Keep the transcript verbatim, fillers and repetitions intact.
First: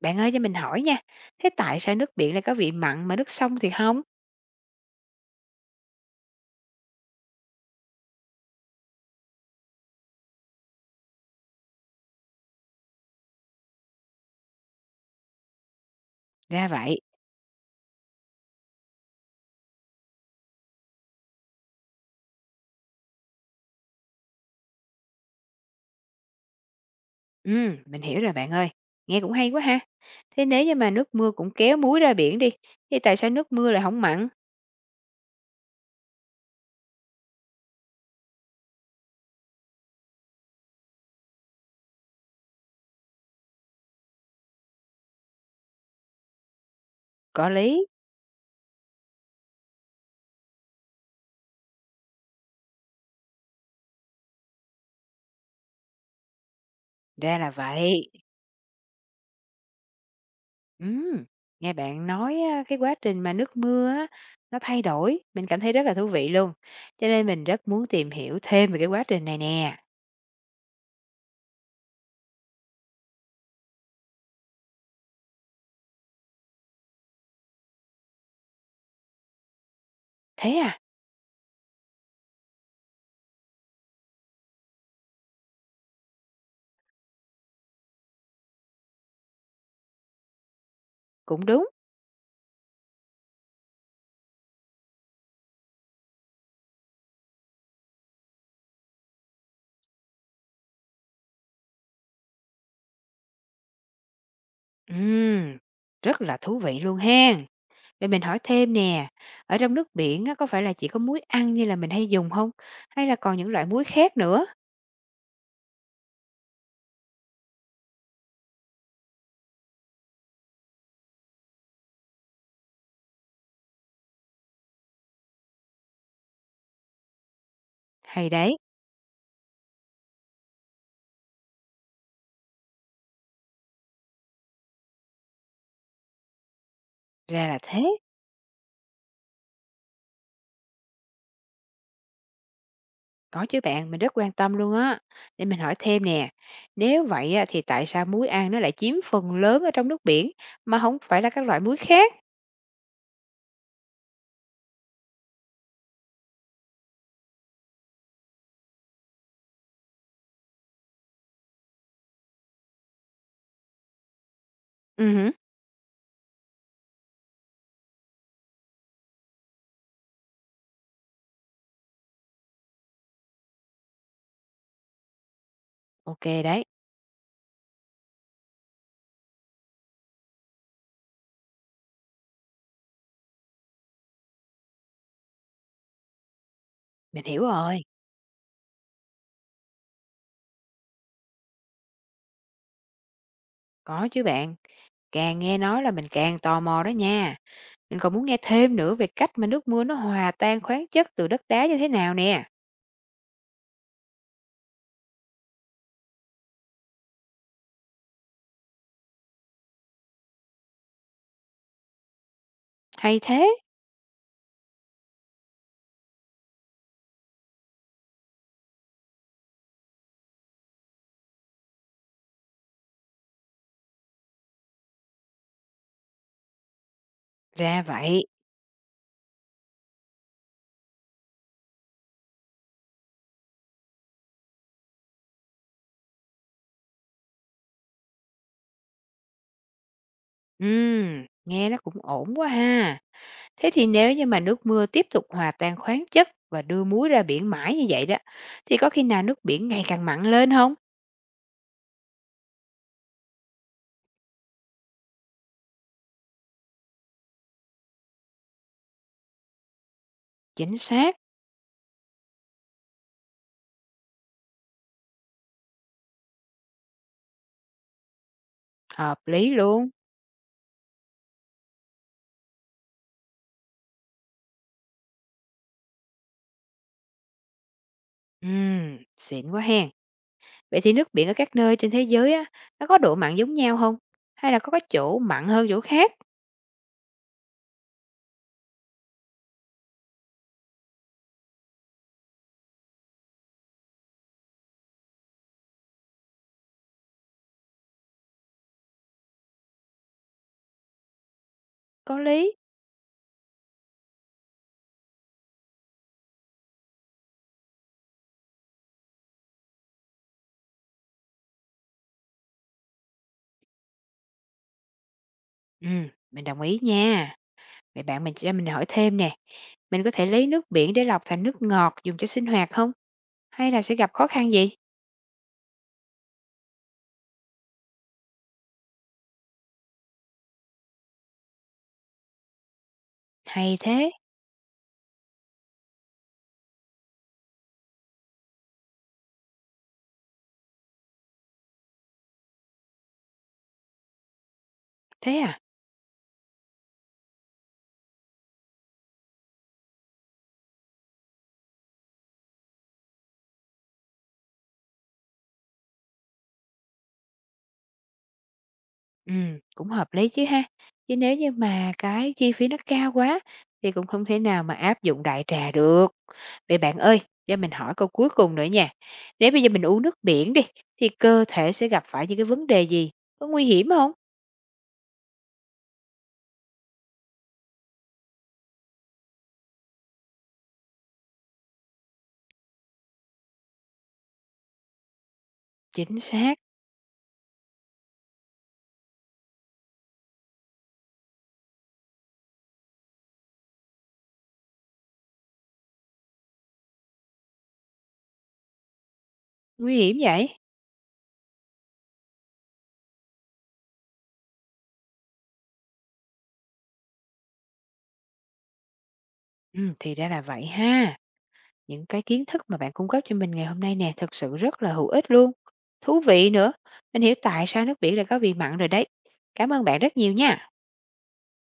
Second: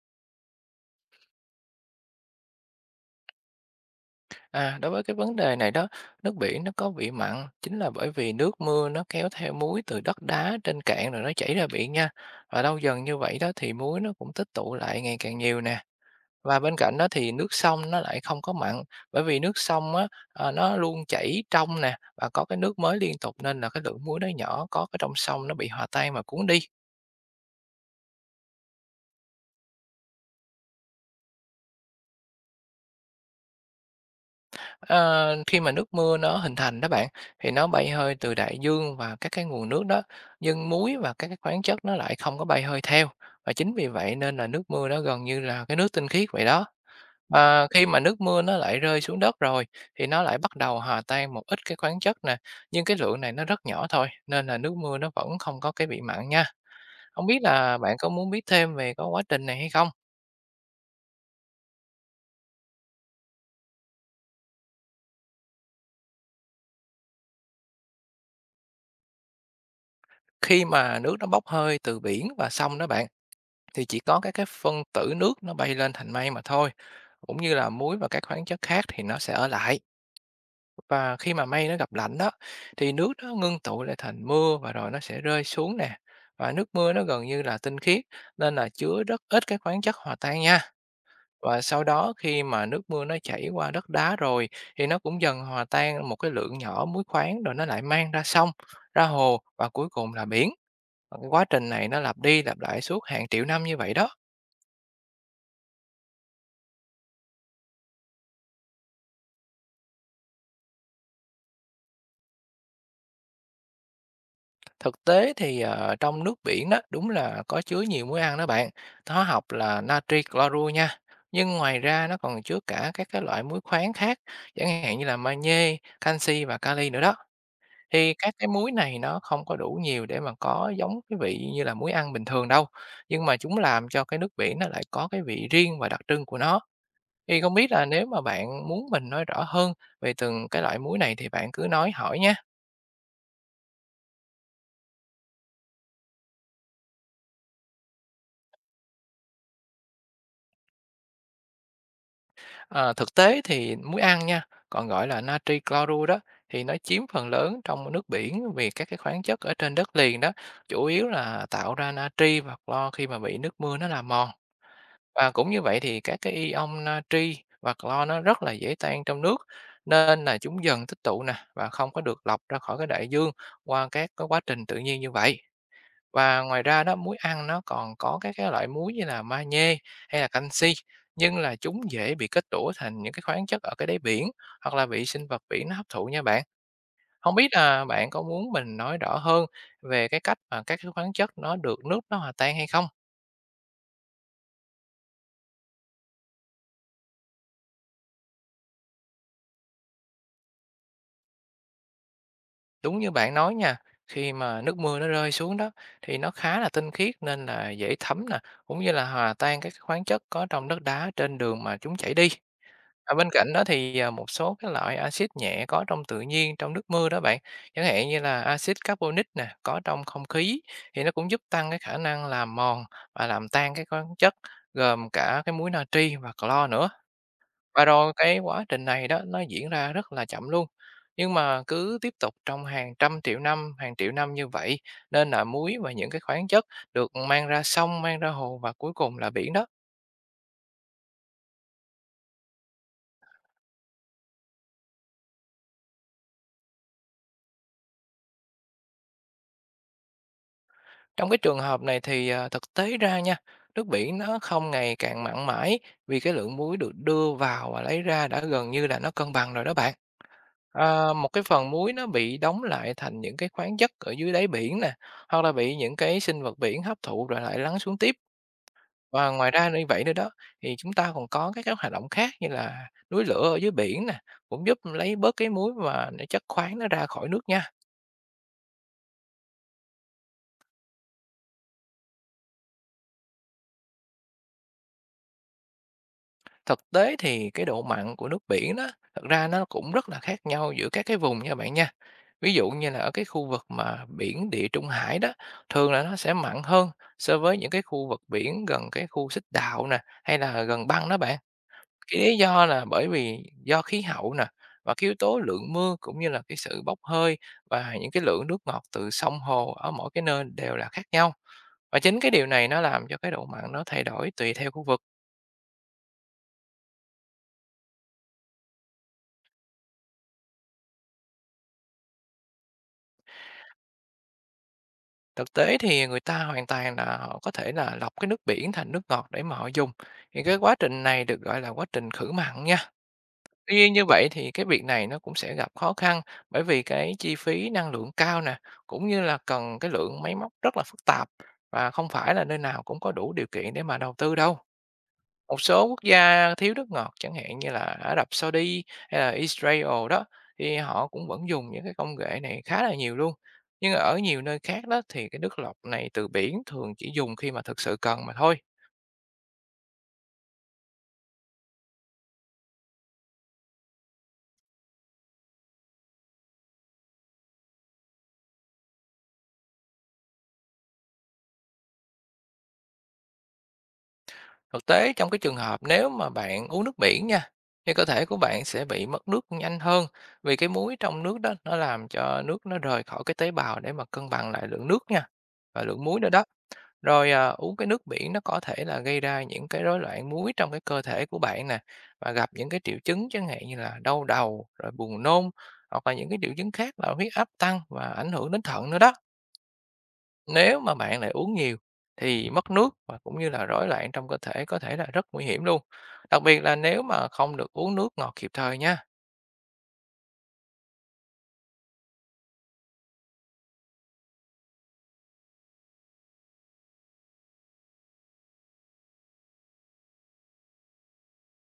Bạn ơi cho mình hỏi nha, thế tại sao nước biển lại có vị mặn mà nước sông thì không? À, đối với cái vấn đề này đó, nước biển nó có vị mặn chính là bởi vì nước mưa nó kéo theo muối từ đất đá trên cạn rồi nó chảy ra biển nha. Và lâu dần như vậy đó thì muối nó cũng tích tụ lại ngày càng nhiều nè. Và Ra bên cạnh vậy. đó thì nước sông nó lại không có mặn, bởi vì nước sông á, à, nó luôn chảy trong nè và có cái nước mới liên tục, nên là cái lượng muối nó nhỏ có cái trong sông nó bị hòa tan mà cuốn đi. Ừ, mình hiểu rồi bạn ơi. Nghe cũng hay quá ha. Thế nếu như mà nước mưa cũng kéo muối ra biển đi, thì tại sao nước mưa lại không mặn? Ờ, khi mà nước mưa nó hình thành đó bạn, thì nó bay hơi từ đại dương và các cái nguồn nước đó, nhưng muối và các cái khoáng chất nó lại không có bay hơi theo. Và chính vì vậy nên là nước mưa nó gần như là cái nước tinh khiết vậy đó. Có Và lý. khi mà nước mưa nó lại rơi xuống đất rồi thì nó lại bắt đầu hòa tan một ít cái khoáng chất nè, nhưng cái lượng này nó rất nhỏ thôi nên là nước mưa nó vẫn không có cái bị mặn nha. Không Ra biết là là bạn có vậy. muốn biết thêm về cái quá trình này hay không? Ừ, nghe bạn nói á, cái quá trình mà nước mưa á, nó thay đổi, mình cảm thấy rất là thú vị luôn. Cho nên mình rất muốn tìm hiểu thêm về cái quá trình này nè. Khi mà nước nó bốc hơi từ biển và sông đó bạn, thì chỉ có các cái phân tử nước nó bay lên thành mây mà thôi, cũng như là muối và các khoáng chất khác thì nó sẽ ở lại. Thế à, Và khi mà mây nó gặp lạnh đó thì nước nó ngưng tụ lại thành mưa, và rồi nó sẽ rơi xuống nè, và nước mưa nó gần như là tinh khiết nên là chứa rất ít cái khoáng chất hòa tan nha. cũng Và đúng. sau đó khi mà nước mưa nó chảy qua đất đá rồi thì nó cũng dần hòa tan một cái lượng nhỏ muối khoáng, rồi nó lại mang ra sông, ra hồ và cuối cùng là biển. Và cái quá trình này nó lặp đi lặp lại suốt hàng triệu năm như vậy đó. Ừ, rất là thú vị luôn hen. Vậy mình hỏi thêm nè, ở trong nước biển á, có phải là chỉ có muối ăn như là mình hay dùng không? Hay là còn những loại muối khác nữa? Thực tế thì, ờ, trong nước biển đó, đúng là có chứa nhiều muối ăn đó bạn, hóa học là natri clorua nha. Nhưng ngoài ra nó còn chứa cả các cái loại muối khoáng khác, chẳng hạn như là magie, canxi và kali nữa đó. Thì Hay các cái đấy, muối này nó không có đủ nhiều để mà có giống cái vị như là muối ăn bình thường đâu, nhưng mà chúng làm cho cái nước biển nó lại có cái vị riêng và đặc trưng của nó. Thì ra không là biết là thế. nếu mà bạn muốn mình nói rõ hơn về từng cái loại muối này thì bạn cứ nói hỏi nha. Có chứ bạn, mình rất quan tâm luôn á. Để mình hỏi thêm nè, nếu vậy á, thì tại sao muối ăn nó lại chiếm phần lớn ở trong nước biển mà không phải là các loại muối khác? Ờ, thực tế thì muối ăn nha, còn gọi là natri clorua đó, thì nó chiếm phần lớn trong nước biển vì các cái khoáng chất ở trên đất liền đó, chủ yếu là tạo ra natri và clo khi mà bị nước mưa nó làm mòn. Ừ, hử, Và cũng như vậy thì các cái ion natri và clo nó rất là dễ tan trong nước, nên là chúng dần tích tụ nè và không có được lọc ra khỏi cái đại dương qua các cái quá trình tự nhiên như vậy. ok Và ngoài đấy, ra đó, muối ăn nó còn có các cái loại muối như là magie hay là canxi, nhưng là chúng dễ bị kết tủa thành những cái khoáng chất ở cái đáy biển, hoặc là bị sinh vật biển nó hấp thụ nha bạn. mình Không hiểu biết rồi. là bạn có muốn mình nói rõ hơn về cái cách mà các cái khoáng chất nó được nước nó hòa tan hay không? Có chứ bạn, càng nghe nói là mình càng tò mò đó nha. Mình còn muốn nghe thêm nữa về cách mà nước mưa nó hòa tan khoáng chất từ đất đá như thế nào nè. Đúng như bạn nói nha, khi mà nước mưa nó rơi xuống đó thì nó khá là tinh khiết nên là dễ thấm nè, cũng như là hòa tan các cái khoáng chất có trong đất đá trên đường mà chúng chảy đi. À, Hay bên thế, cạnh đó thì, à, một số cái loại axit nhẹ có trong tự nhiên trong nước mưa đó bạn, chẳng hạn như là axit carbonic nè, có trong không khí, thì nó cũng giúp tăng cái khả năng làm mòn và làm tan các khoáng chất, gồm cả cái muối natri và clo nữa. ra Và rồi vậy. cái quá trình này đó nó diễn ra rất là chậm luôn. Nhưng mà cứ tiếp tục trong hàng trăm triệu năm, hàng triệu năm như vậy, nên là muối và những cái khoáng chất được mang ra sông, mang ra hồ và cuối cùng là biển đó. Ừm, nghe nó cũng ổn quá ha. Thế thì nếu như mà nước mưa tiếp tục hòa tan khoáng chất và đưa muối ra biển mãi như vậy đó, thì có khi nào nước biển ngày càng mặn lên không? Trong cái trường hợp này thì, à, thực tế ra nha, nước biển nó không ngày càng mặn mãi vì cái lượng muối được đưa vào và lấy ra đã gần như là nó cân bằng rồi đó bạn. Chính Ờ, xác, một cái phần muối nó bị đóng lại thành những cái khoáng chất ở dưới đáy biển nè, hoặc là bị những cái sinh vật biển hấp thụ rồi lại lắng xuống tiếp. hợp Và ngoài lý ra như luôn. vậy nữa đó, thì chúng ta còn có các cái hoạt động khác như là núi lửa ở dưới biển nè, cũng giúp lấy bớt cái muối và chất khoáng nó ra khỏi nước nha. Ừm, xịn quá hen. Vậy thì nước biển ở các nơi trên thế giới á, nó có độ mặn giống nhau không? Hay là có cái chỗ mặn hơn chỗ khác? Thực tế thì cái độ mặn của nước biển đó, thật ra nó cũng rất là khác nhau giữa các cái vùng nha bạn nha. Ví dụ như là ở cái khu vực mà biển Địa Trung Hải đó, thường là nó sẽ mặn hơn so với những cái khu vực biển gần cái khu xích đạo nè, hay là gần băng đó bạn. Có Cái lý lý. do là bởi vì do khí hậu nè, và cái yếu tố lượng mưa cũng như là cái sự bốc hơi và những cái lượng nước ngọt từ sông hồ ở mỗi cái nơi đều là khác nhau. Và chính cái điều này nó làm cho cái độ mặn nó thay đổi tùy theo khu vực. Ừm, mình đồng ý nha. Vậy bạn mình cho mình hỏi thêm nè, mình có thể lấy nước biển để lọc thành nước ngọt dùng cho sinh hoạt không? Hay là sẽ gặp khó khăn gì? Thực tế thì người ta hoàn toàn là họ có thể là lọc cái nước biển thành nước ngọt để mà họ dùng. Thì cái quá trình này được gọi là quá trình khử mặn nha. Tuy Hay nhiên như thế, vậy thì cái việc này nó cũng sẽ gặp khó khăn bởi vì cái chi phí năng lượng cao nè, cũng như là cần cái lượng máy móc rất là phức tạp và không phải là nơi nào cũng có đủ điều kiện để mà đầu tư đâu. thế à? Một số quốc gia thiếu nước ngọt chẳng hạn như là Ả Rập Saudi hay là Israel đó, thì họ cũng vẫn dùng những cái công nghệ này khá là nhiều luôn. Nhưng ở nhiều nơi khác đó thì cái nước lọc này từ biển thường chỉ dùng khi mà thực sự cần mà thôi. Ừm, cũng hợp lý chứ ha. Chứ nếu như mà cái chi phí nó cao quá thì cũng không thể nào mà áp dụng đại trà được. Vậy bạn ơi, cho mình hỏi câu cuối cùng nữa nha. Nếu bây giờ mình uống nước biển đi thì cơ thể sẽ gặp phải những cái vấn đề gì? Có nguy hiểm không? Thực tế trong cái trường hợp nếu mà bạn uống nước biển nha, thì cơ thể của bạn sẽ bị mất nước nhanh hơn vì cái muối trong nước đó nó làm cho nước nó rời khỏi cái tế bào để mà cân bằng lại lượng nước nha và lượng Chính muối nữa đó. xác, Rồi, à, uống cái nước biển nó có thể là gây ra những cái rối loạn muối trong cái cơ thể của bạn nè, và gặp những cái triệu chứng chẳng hạn như là đau đầu, rồi buồn nôn, hoặc là những cái triệu chứng khác là huyết áp tăng và ảnh hưởng đến thận nữa đó. nguy hiểm vậy. Nếu mà bạn lại uống nhiều thì mất nước và cũng như là rối loạn trong cơ thể có thể là rất nguy hiểm luôn. Đặc biệt là nếu mà không được uống nước ngọt kịp thời nha. Ừm, thì ra là vậy ha. Những cái kiến thức mà bạn cung cấp cho mình ngày hôm nay nè, thực sự rất là hữu ích luôn. Thú vị nữa, mình hiểu tại sao nước biển lại có vị mặn rồi đấy. Cảm ơn bạn rất nhiều nha.